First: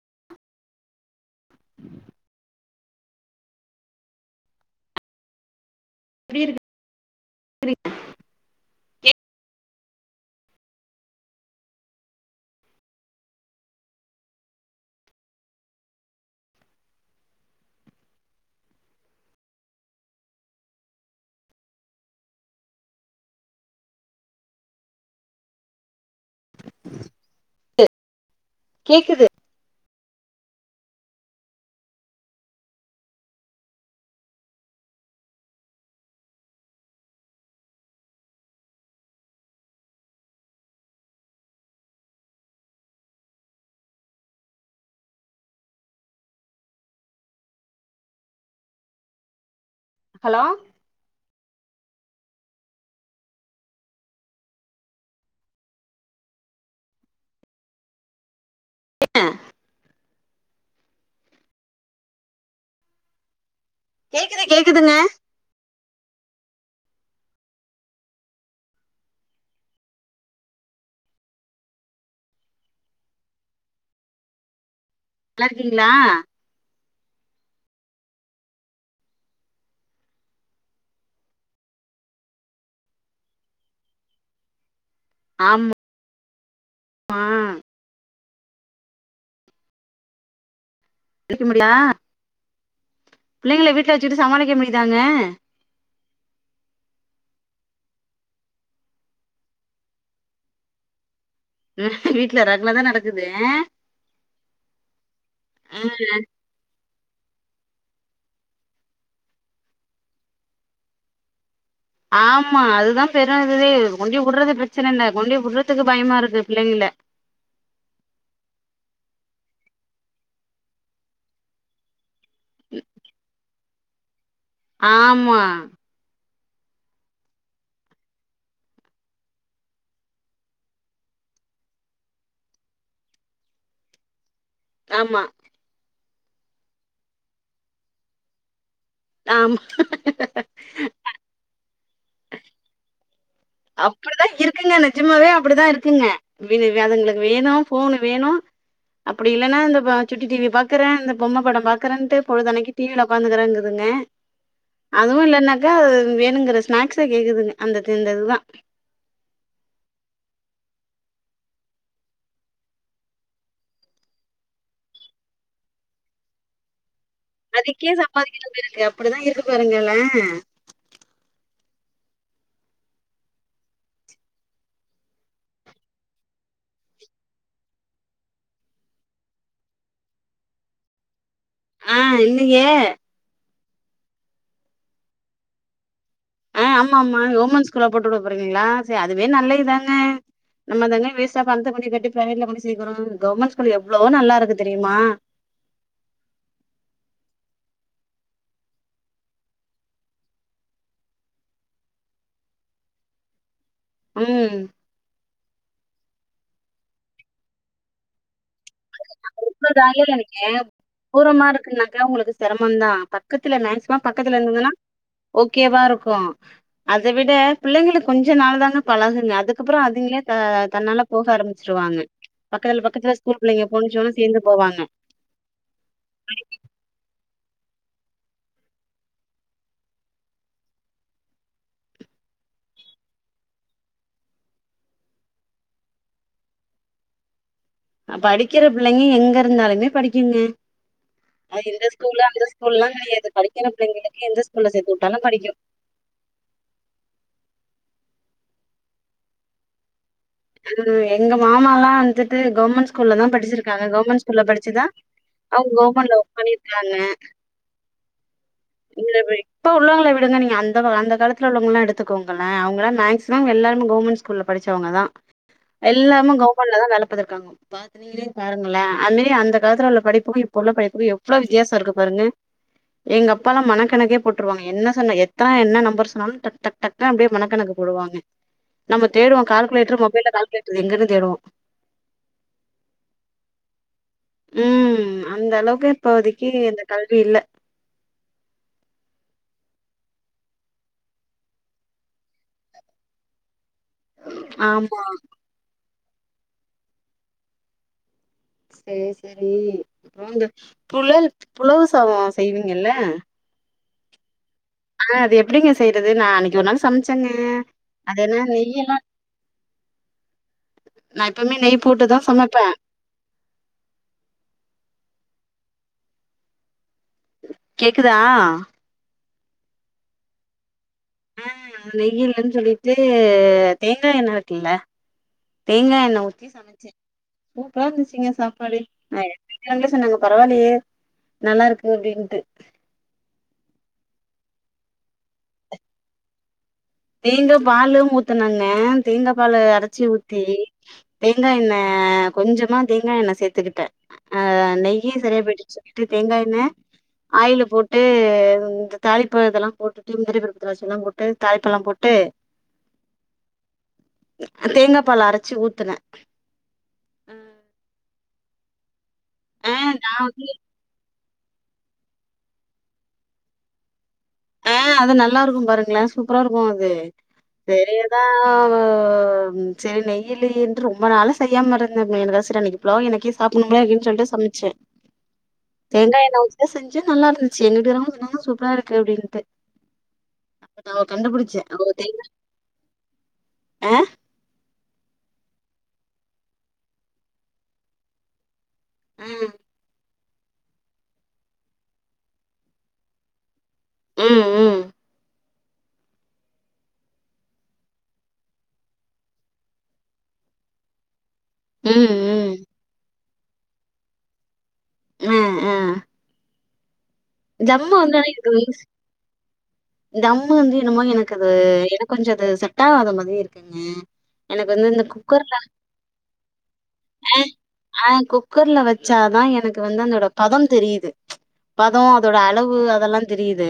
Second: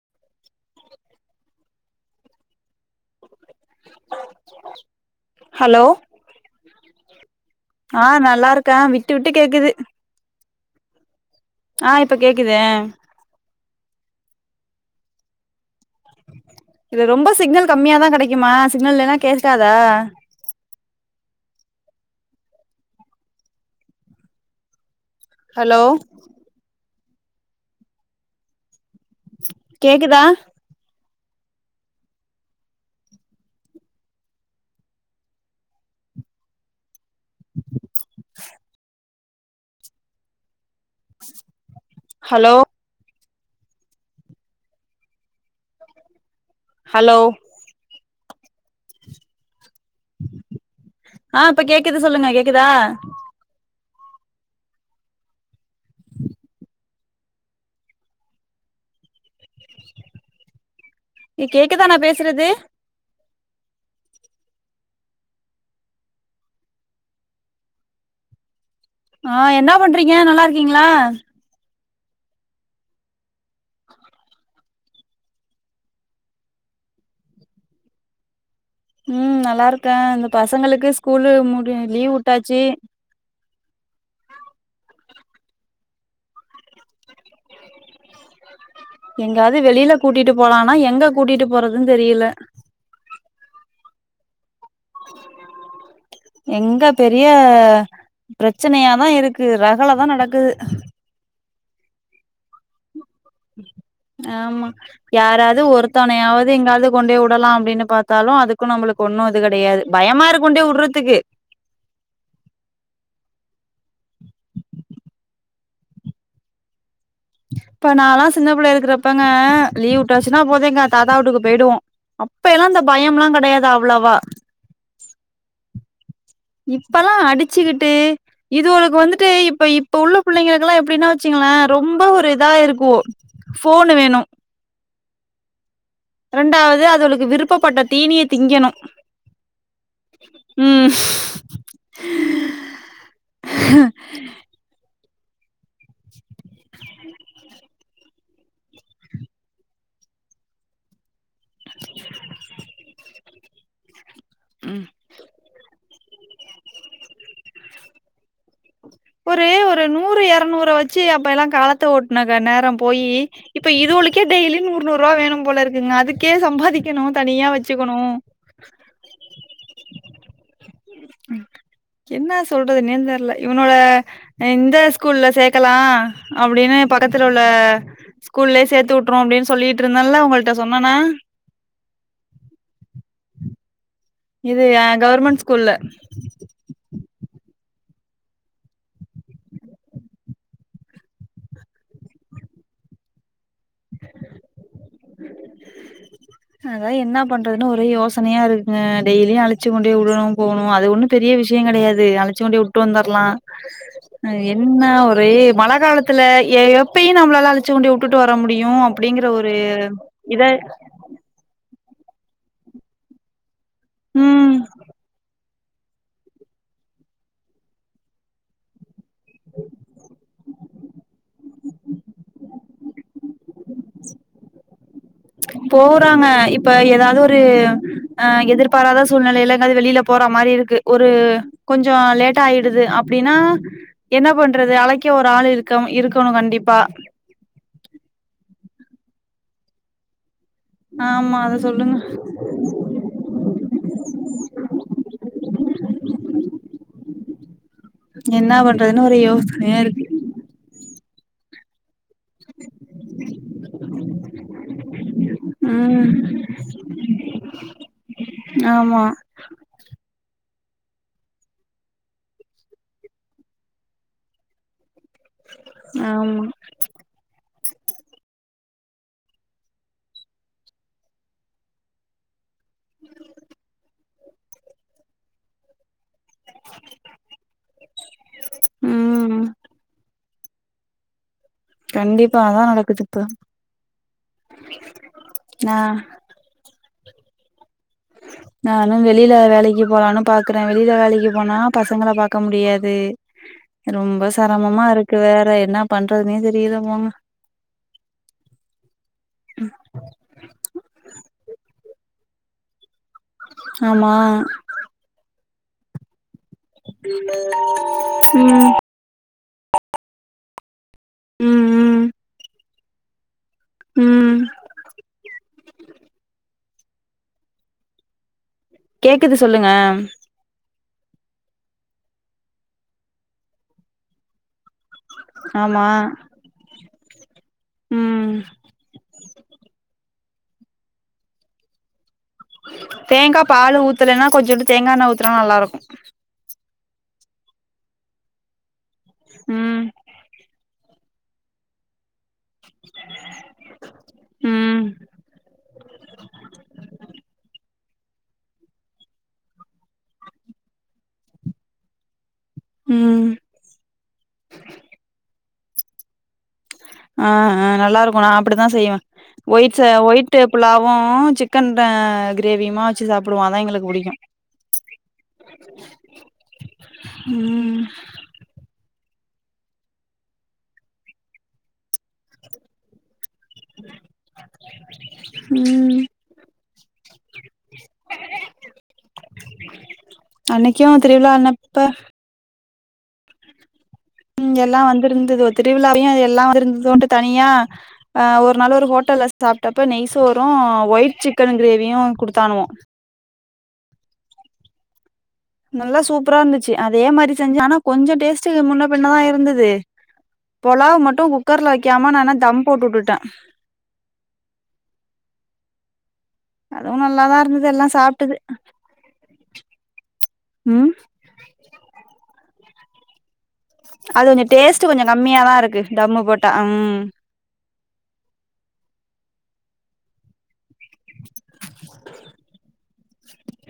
[unintelligible] Hello எப்டி இருக்கு ஆஹ் நல்லா இருக்கே விட்டு விட்டு கேக்குது ஆஹ் இப்ப கேக்குது அஹ் இது ரொம்ப சிக்னல் கம்மியாதா கெடைக்குமா சிக்னல் இல்லன்னா கேட்காதா ஹலோ கேக்குது கேக்குதா [unintelligible] ஹலோ ஹலோ ஹலோ ஆஹ் இப்ப கேக்குத சொல்லுங்க கேக்குதா [unintelligible] இ கேக்குதா நா பேசுறது கேக்குது கேக்குதுங்க ஆஹ் என்ன பண்றீங்க நல்லா இருக்கீங்களா நல்லா இருக்கீங்களா உம் நல்லா இருக்கே இந்த பசங்களுக்கு ஸ்கூல்லு முடி லீவ் வுட்டாச்சு ஆமா மா எங்காது வெளியில கூட்டிட்டு போலான் னா எங்க கூட்டிட்டு போறதுன்னு தெரியல பிள்ளைகளை வீட்டுல வச்சிட்டு சமாளிக்க முடிய எங்க பெரிய அஹ் பிரச்சனையாதா இருக்கு ரகல தா நடக்குது வீட்டுல ரகள தா நடக் ஆமா யாராவது ஒருத்தவணையாவது எங்காவது கொண்டே வுடலா அப்டின்னு பாத்தாலு அதுக்கு நம்மளுக்கு ஒண்ணு இது கிடையாது பயமா இருக்கு கொண்டோய் வுடறதுக்கு ஆமா அதுதா பெரும் இதுதே கொண்டோ வுடுறது பிரச்சனை இல்ல கொண்டி வுடறதுக்கு பயமா இருக்கு பிள்ளைங்க இப்ப நாலா சின்னப்புள்ளயில இருக்கிறப்பங்க லீவ் விட்டாச்சுன்னா போது எங்க தாத்தா வுட்டுக்கு போயிடுவோ அப்பயெல்லா இந்த பயம் எல்லா கிடையாதா உள்ளவா ஆமா இப்பல்லா அடிச்சுக்கிட்டு இதுவளுக்கு வந்துட்டு இப்ப இப்ப உள்ள பிள்ளைங்கக்கெல்லா எப்டின்னா வச்சுங்களே ரொம்ப ஒரு இதா இருக்கு ஃபோனு வேணு ஆமா ரெண்டாவது அதுகளுக்கு விருப்பப்பட்ட தீனிய திங்கணு ஆமா அப்டிதா இருக்குங்கனே ஜிம்மாவே அப்பிடிதா இருக் குங்க விது வெதுங்குளுக்கு வேணு ஃபோனு வேணு அப்டி இல்லன்னா இந்த பா சுட்டி டிவிய பாக்குறான் இந்த பொம்மப் படம் பாக்குறேன்ட்டு பொழுதன்னைக்கு டிவில உட்காந்துக்கறங்குறதுங்க ம் அதுவும் இல்லேனாக்க வேணுங்குற ஸ்நாக்ஸ கேக்குதுங்க அந்த தின்றது தான் ஒரு ஒரு நூறு எரநூற வச்சு அப்ப எல்லாம் காலத்த ஓட்னக்க நேரோம் போயி இப்ப இதுவுளுக்கே டெய்லி நூறு நூறு ரூவா வேணும் போலருக்குங்க அதுக்கே சம்பாதிக் அதுக்கே சம்பாதிக்கினன்னு இருக்கு அப்புடிதான் இருக்கு பாருங்களேன் என்னா சொல்றதுனே தெர்ல இவன் ன்னோட எந்த ஸ்கூல்ல சேக்கலாம் அப்டின்னு பக்கத்துல உள்ள ஸ்கூல்லயே சேர்த்து உட்டுறுவோம் அப்டின் சொல்லிடிருந்தனல்ல உங்கள்ட்ட சொன்னேனா ஆ இன்னிகே இது ஆ கவுர்மெண்ட் ஸ்கூல்ல ஆ ஆமா கவுர்மெண்ட் ஸ்கூல்ல போட்டுடபோறீங்களா சர்ரி அதுவே நல்ல இதாங்க நம்ம தாங்க வேஸ்ட்டா பணத்த கொண்டி கட்டி ப்ரைவேட்ல கொண்டி சேர்க்குறோம் கவர்மெண்ட் ஸ் ல்லு எவ்ளோ நல்லாருக்கு தெரியுமா அது தான் என்ன பண் றன்னு ஒரே யோசனையா இருக்குங்க டெய்லியும் அழச்சு கொண்டுபோயி உடுணும் போணும் அது ஒண்ணும் பெரிய விஷயம் கெடையாது அழச்சு கொண்டுபோய் உட்டு வந்தர்ரலாம் அ ம் என்ன ஒரேப் மழ காலத்துல எ எப்பயும் நம்மளாலா அழச்சு கொண்டி உட்டுட்டு வர முடியும் அப்டிங்கற ஒரு [unintelligible] இத த்தூரமா இருக்கு நாங் தே உங்குளுக்கு சிரமந் தான் பக்கத் த்துல நேன்சிமா பக்கத்துல ம் இந்துதுனா ஓகேவாருக்கோ அத விட பிள்ளைங்களுக்கு கொஞ்ச நாளுதான பழகுங்க அதுக்கப்பறோ அதுங்ளே ஆ தன்னால போக ஆரம்மிச்சிருவாங்க பக்கத்ல பக்கத்துல ஸ்கூல் புள்ளைங்க முஞ்சோன சேந்து போவாங்க ச்ச போறாங்க இப்ப எதாது ஒரு ஆ எதிர்பாராத சூழ்நெலைல எங்காது வெளிலா போறா மாரி இருக்கு ஒரு கொஞ்சோ லேட்டா ஆயிடுது அப்டினா என்னா பண்றது அலைக்க ஒரு ஆளு இருக்கம் இருக்கணோ கண்டிப்பா அ படிக்கிற பிள்ளைங்க எங்கிருந்தாலுமே படிக்குங்கே ஆமா அத ஆ இந்த சொல்லுங்க ஸ்கூலு அந்த ஸ்கூல்லா கெடையாது படிக்கிற பிள்ளைங்களுக்கு எந்த ஸ்கூல்லா சேத்து உட்டாலு படிக்குயு என்னா பண்றதுனு ஒரு யோசனையாருக்கு அது எங்க மாமாலா வந் துட்டு கவுன்மென்ட் ஸ்கூல்லதா படிச்சிருக்காங்க கவுன்மென்ட் ஸ்கூல்ல படிச்சிதா அவுங்க ம் கவுன்மென்ட்ல ஒர்க் பண்ணியிட்ருக்காங்க ஆமா இங்க போயி இப்ப உள்ளவங்கள வி டுங்க நீங்க அந்த கா அந்த காலத்துல உள்ளவங்களா எடுத்துக்கோங்களே அவுங்கலா மேக்ஸ்சிமம் எல்லார்மே கவுன்மென்ட் ஸ்கூல்ல படிச்சவங்கதா எல்லாமு ஆமா கவுர்மெண்ட்லதா வேல பாத்துருக்காங்க பாத்து நீங்களே பாருங்களே அது மாரி அந்த காலத்துலுள்ள படிப்புக்கு இப்ப உள்ள படிப்புக்கு எவ்வளோ வித்தியாச இருக்கு பாருங்க எங்க அப்பாலாம் மனக்கணக்கே போட்டுருவாங்க என்ன சொன்ன எத்தன என்ன நம்பர் சொன்னாலு டக் டக் டக்குனு அப்டியே மணக்கணக்கு போடுவாங்க நம்ம தேடுவோ ம் கால்குலேட்டர் கால்குலேட்டர் எங்கன்னு தேடுவோ கண்டிப்பா அதா நடக்குது இப்ப உம் அந்த ஆ அளவுக்கு இப்போதைக்கு கல்வி இல்ல நானும் வெளியில வேலைக்கு போலான்னு பாக்குற வெளியில வேலைக்கு போனா பசங்கள பாக்க முடியாது ரொம்ப செரமமா ஆமா இருக்கு வேற என்னா பண்றதுனே தெரியல போங்க சரி சரி அந்த புழல் புலவு சாதம் செய்வீங்கல்ல ஆமா ஆஹ் அது எப்படிங்க செய்றது நான் அன்னைக் அன்னைக்கு ஒரு நாள் சமைச்சங்க அதென்ன ம் நெய்யல்லா நா எப்பமே ம் நெய் போட்டுதா சமைப்பே உம் கேக்குதா கேக்குது சொல்லுங்க ஆஹ் நெய்யில்லன் சொல்லிட்டு தேங்கா எண்ண இருக்குல்ல ஆமா தேங்கா எண்ணெ ஊத்தி சமைச்சே சூப்பரா ம் இருந்துச்சுங்க சாப்பாடு [unintelligible] என்ன சொன்னாங்க பரவால்லயே நல்லா இருக்கு அப்படின்னு பா தேங்கா பால் ஊத்தலன்னா கொஞ்சுன்டு தேங்கா எண்ணெ ஊத்துனா நல்லா இருக்கு தேங்கா பாலு ஊத்துனங்க தேங்காபால ம் அரைச்சி ஊத்தி தேங்கா எண்ணெய் கொஞ்சமா தேங்கா எண்ணெ சேத்துக்கிட்டே அஹ் ம் நெய்யு சரியா போயிட்டு சொல்லிட்டு தேங்கா எண்ணெ ஆயில் போட்டு ட்டு இந்த தாலிப்ப இதெல்லா போட்டுட்டு முந்திரி பருப்பு திராட்சை எல்லா போட்டு தா ளிப்பலாம் போட்டு ம் தேங்கா பால அரைச்சு ஊத் த்துன ஆஹ் ஹ நல்லா இருக்கு நா அப்படிதா செய்வ ஆ ஒயிட்ஸ் நா ஒயிட்டு வந்து புலாவு சிக்கன்தா கிரேவிமாச்சு சாப்பிடுவே அதா எங்களுக்கு பிடிக்கும் ஆஹ் அது நல்லா இருக்கும் பாருங்களன் சூப்பரா இருக்கும் அது ம் பெரியதான் சரி நெய்யலி என்று ரொம்ப நாள செய்யாம இருந்தே [unintelligible] எனக்கு சாப்பிடணுமே அப்படின்னு சொல்லிட்டு சமைச்சே ம் தேங்காயை நா உச்ச செஞ்சு நல்லா இருந்துச்சு எங்கிட்டட்டு இருவங்க என்னும் சூப்பரா இருக்கு அப்படின்னு அன்னைக்கே திருவிழா என்னப்ப அஹ உம் எல்லாம் வந்திருந்தது திருவிழாவையும் எல்லாம் வ இருந்ததோ தனியா ஆஹ் ஒரு னால ஒரு ஹோட்டல்ல ம் சாப்பிட்டப்ப நைஸ் போறோ ஒயிட் சிக்கன் கிரேவியும் குடுத்தாங்கோ உம் உம் நல்லா சூப்பரா இருந்துச்சு அதே மாரி செஞ்ச ஆனா கொஞ்சம் டேஸ்ட் முன்ன பின்னதா இருந்தது பொலாவ் மட்டும் குக்கர்ல ம் ம் வைக்காம நானா ம் தம் போட்டு விட்டுட்டே உம் உம் அதுவும் நல்லாதா இருந்தது எல்லாம் சாப்பிட்டது இந்தம்ம வந்து என்னமோ எனக்கு அது என கொஞ்சம் அது சட்டாவாதம் மாதிரியே இருக் அது கொஞ்சோ எனக்கு டேஸ்ட்டு வந்து இந்த கொஞ்சோ கம்மியாதா குக்கர்ல இருக்கு தம்மு போட்டா ம் ஹ குக்கர்ல வச்சாதா எனக்கு வந்து அந்தோட பதம் தெரியுது [unintelligible] [unintelligible] அதெல்லாம் தெரியுது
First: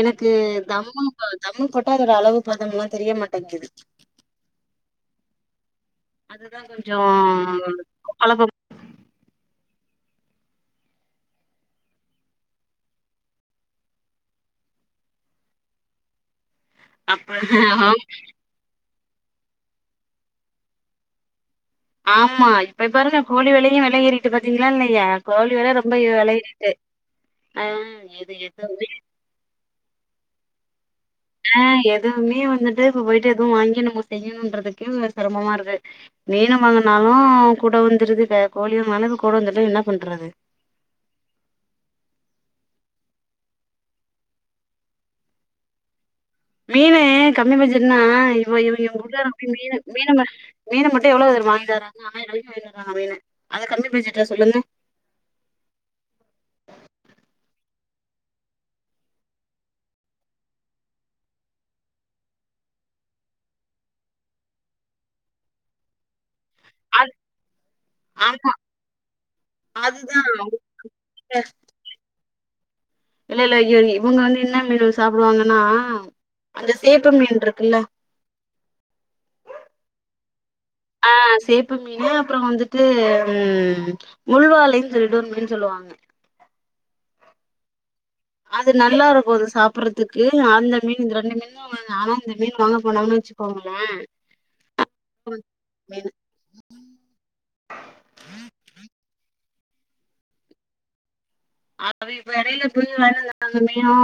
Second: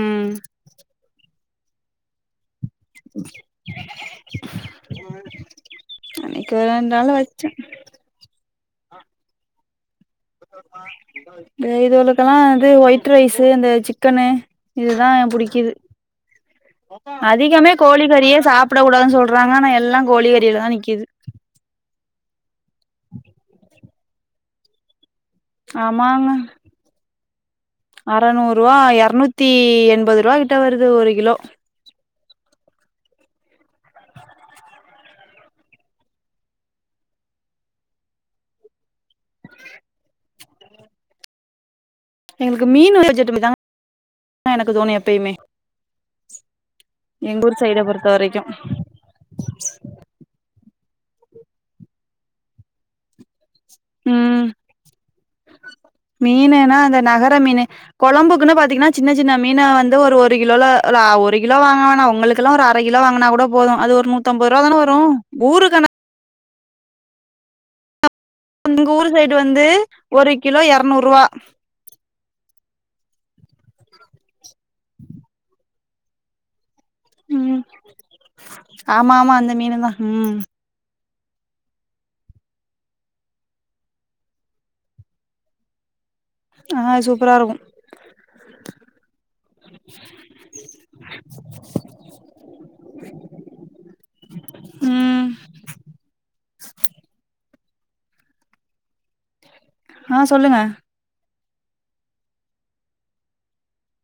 எனக்கு தம்மா தம் போட்ட அதோட அளவு பதம் எல்லாம் தெரிய மாட்டேங்குது அன்னைக்கு அதுதா ஒரு ரெண்டு கொஞ்சம் நாள் வச்சே அலபம் இந்த இதவக்கெல்லாம் வந்து ஒயிட் ரைஸு இந்த சிக்கனு இதுதா புிடிக்குது அப்ப அதிகமே ஆம். கோழிக்கறியே சாப்ப க்க கூடாதுன்னு சொல்றாங்க ஆனா எல்லாம் கோழிறியில தா நிக்குது ஆமா இப்ப பாருங்க கோழி விலையும் ஏறிட்டு பாத்தீங்களா இல்லையா கோழி வில ரொம்ப ஏடிட்டு அறநூறு ரூவா இரநூத்தி எண்பது [unintelligible] வருது ஒரு கிலோ ஆஹ் எ ஏ மீன் வந்துட்டு இப்ப போயிட்டு எதுவும் வாங்கி நம்ம செய்யணும்ன்றதுக்கு சிரமமா இருக்கு மீன் வாங்கினாலும் கூட வந்துடுது கோழி வாங்கினாலும் கூட வந்துட்டும் என்ன பண்றது எங்களுக்கு மீன் வ ஜட்டும தாங்க எனக்கு தோணும் எப்பயுமே மீனு எங்க கம்மி ஊர் சைட பட்ஜெட்ன்னா பொறுத்த வரைக்கு இவ இவவங்க உள்ளப்ப மீனு மீனு மீன் மட்டு எவ்ளோ தெரியுமா வாங்கிட்டு வாரங்க [unintelligible] வாங்கிட்டு வராங்க மீனு அது கம்மி பட்ஜெட்டா ம் சொல்லுங்க மீனுன்னா இந்தந்த நகர மீனு குழம்புக்குன்னு பாத்தீங்கன்னா சின்ன சின்ன மீன வந்து ஒரு ஒரு கிலோல ல ஒரு கிலோ வாங்க வேணா உங்களுக்கெல்லா ஒரு அரை கிலோ வாங்குனா கூட போது அது ஒரு நூத்து ஐம்பது ரூவா தான வரு ஊருக்குன அது ஆமா உங்க ஊரு சைடு வந்து அதுதா ஒரு கிலோ இரநூறு ரூவா இல்ல இ இவங்க வந்து என்ன மீன சாப்பிடுவாங்கன்னா அந்த சேப்பு மீன் ம் இருக்குல்ல ஆமா ஆமா அந்த மீன்தா ம் ஆ சேப்பு மீனு அப்புற வந்துட்டு ம் முள்வாலைன்னு சொல்லிட்டு ஒரு மீன் சொல்லுவாங்க ஆ சூப்பரா இருக்கும் அது நல்லா இருக்கு அது சாப்பிடுறதுக்கு அந்த மீன் இந்த ரெண்டு மீனு வாங்கங்க ஆனா இந்த மீன் வாங்க போனங்னு வச்சுக்கோங்களே ம் [unintelligible] மீனு [inaudible] ஆ சொல்லுங்க அப்பவே இவ்ளோ இடையில [unintelligible] மீனு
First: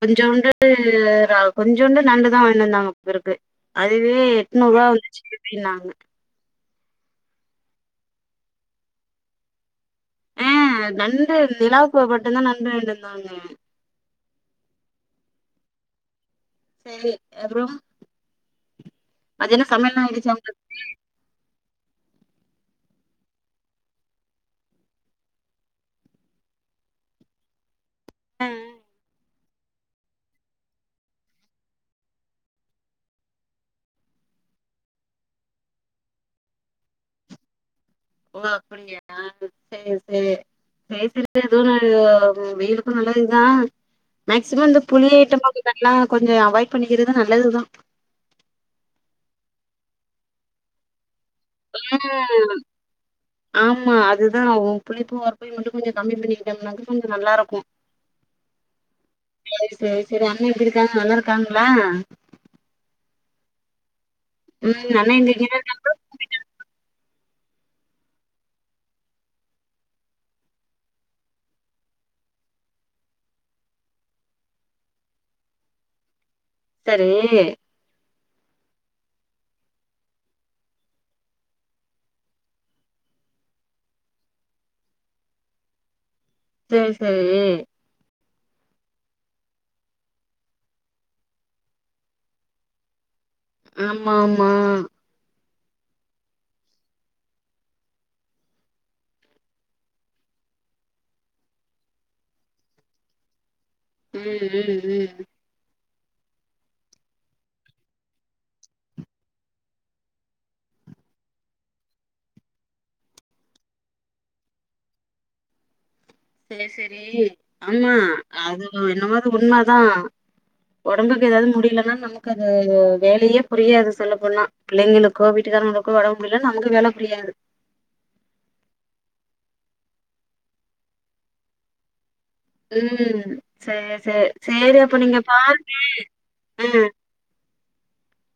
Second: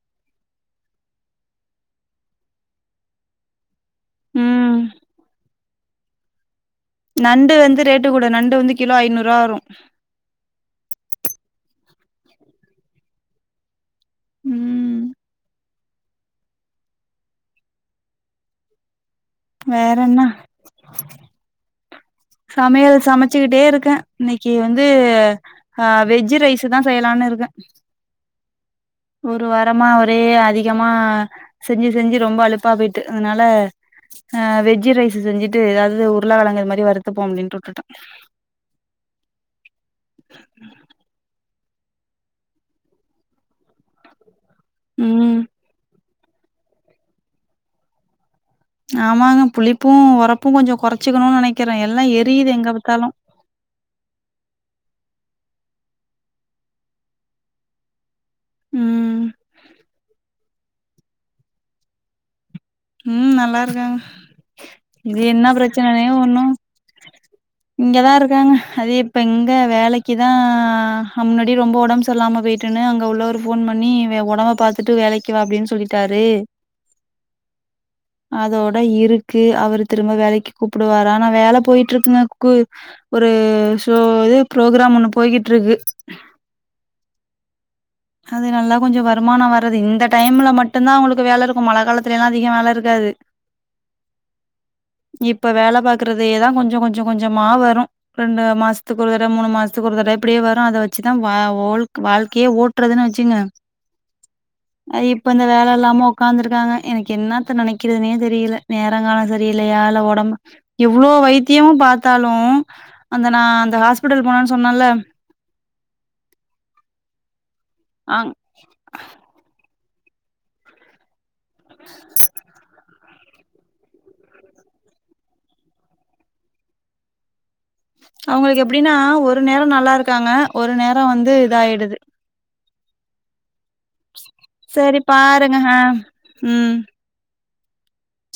கொஞ்சோண்டு கொஞ்சண்டு நண்டுதா வாங்கிட்டுவந்தாங்க போலிருக்கு அதுவே எட்நூறு ம் ரூபா வந்துச்சு அப்டின்னங்க நண்டு வந்து ரேட்டு கூட நண்டு வந்து கிலோ ஐநூறு ரூபா வரு ம் நண்டு நிலாவுக்கு மட்டுதா நண்டு வாங்கிட்டு வந்தாங்க ம் சேரி அப்பறோ அது என்ன வேற சமையல்ல என்ன ஆயிடுச்சா உங்களுக்கு சமையல் சமைச்சுக்கிட்டே இருக்க இன்னைக்கு வந்து ஆ வெஜ் ரைஸ் தா செய்யலானு இருக்க ம் ஒரு வாரமா ஒரே அதிகமாக செஞ்சு செஞ்சு ரொம்ப அழுப்பாக போயிட்டு அதனால ஹ வெஜ் ரைஸ் செஞ்சுட்டு எதாவது உருளக்கழங்கு அது மாரி வருறுத்துப்போ அப்டின்னுட்டு உட்டுட்ட ஓ அப்படியா சேரி சேரி [unintelligible] [unintelligible] வெயிலுக்கு நல்லதுதா மேக்ஸிமம் இந்த புளி ம் ஐட்டம [unintelligible] கொஞ்ச அவாய்ட் பண்ணிக்கிறது நல்லதுதா ஆமாங்க புளிப்பும் உரப்பும் கொஞ்ச குற ம் ஆமா அதுதா ம் புள்ளிப்ப ஓர போய் மட்டு கொஞ்ச கம்மி பண்ணிக்கிட்டோம்னாக கொஞ்ச நல்லாருக்கு ம் சேரி சேரி அந் வீட்ல எப்டிருக்காங்க நல்லாருக்காங்களா ம் நல்லாருக்காங்க ம் அண்ணே இது என்ன எங்க பிரச்சனனே ஒண்ணு இங்கதா இருக்காங்க அது இப்ப இங்க வேலைக்குதா முன்னாடி ரொம்ப உடம்புசேறில்லாம போயிட்டுன்னு அங்க உள்ளவரு போன் பண்ணி உடம்ப பாத்துட்டு வேலைக்கு வா அப்டின்னு சொல்லிட்டாரு சரி அதோட இருக்கு அவரு திரும்ப வேலைக்கு கூப்பிடுவரு ஆனா வேல போயிட்டு இருக்குங்க கு ஒரு ஷோ இது ப்ரோக்ராம் ஒண்ணு போகிட்டுருக்கு சரி சரி அது நல்லா கொஞ்சோ வருமானோ வர்து இந்த டைம்ல மட்டும்தா அவுங்களுக்கு வேல இருக்கோ மழ காலத்துலலா அதிகோ வேல இருக்காது ஆமா ஆமா இப்ப வேல பாக்கறதேதா கொஞ்சோ கொஞ்சோ கொஞ்சோமா வரோ ரெண்டு மாசத்துக்கு ஒரு தட மூணு மாசத்துக்கு ஒரு தட இப்படியே வரோ அத வெச்சுதா ஓக் வாழ்க்கையே ஓடு விட்றதுன்னு வெச்சுகுங்க ம் ம் அது ம் இப்ப இந்த வேல இல்லாம ஒக்காந்துருக்காங்க எனக்கு என்னத்த நெனைக்கிறதுனே தெரியுல நேரங்காலோ சரியில்லலையா இல்ல ஒடம்பு இவ்வளோ வைத்தியமு பார்த்தாலோ அந்த நா அந்த ஹாஸ்பிட்டல் போனன்னு சொன்னேன்ல சரி சரி ஆமா அங் அது என்னமது உண்மை தா ஒடம்புக் ஏதாவது முடியலன்னா நமக்கு அது வேலயே புரியாது சொல்லப்போனா பிள்ளைங்களுக்கோ வீட்டுக்காரங்களுக்கோ ஒடம்பு முடியல அங்க வேல புரியாது அவுங்களுக்கு எப்டீன்னா ஒரு நேரோ நல்லா இருக்காங்க ஒரு நேரோ வந்து இத ஆயிடுது ம் சரி சரி சரி அப்ப நீங்க பாருங்க ம்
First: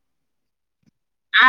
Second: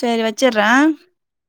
சரி வச்சிடுற ஆ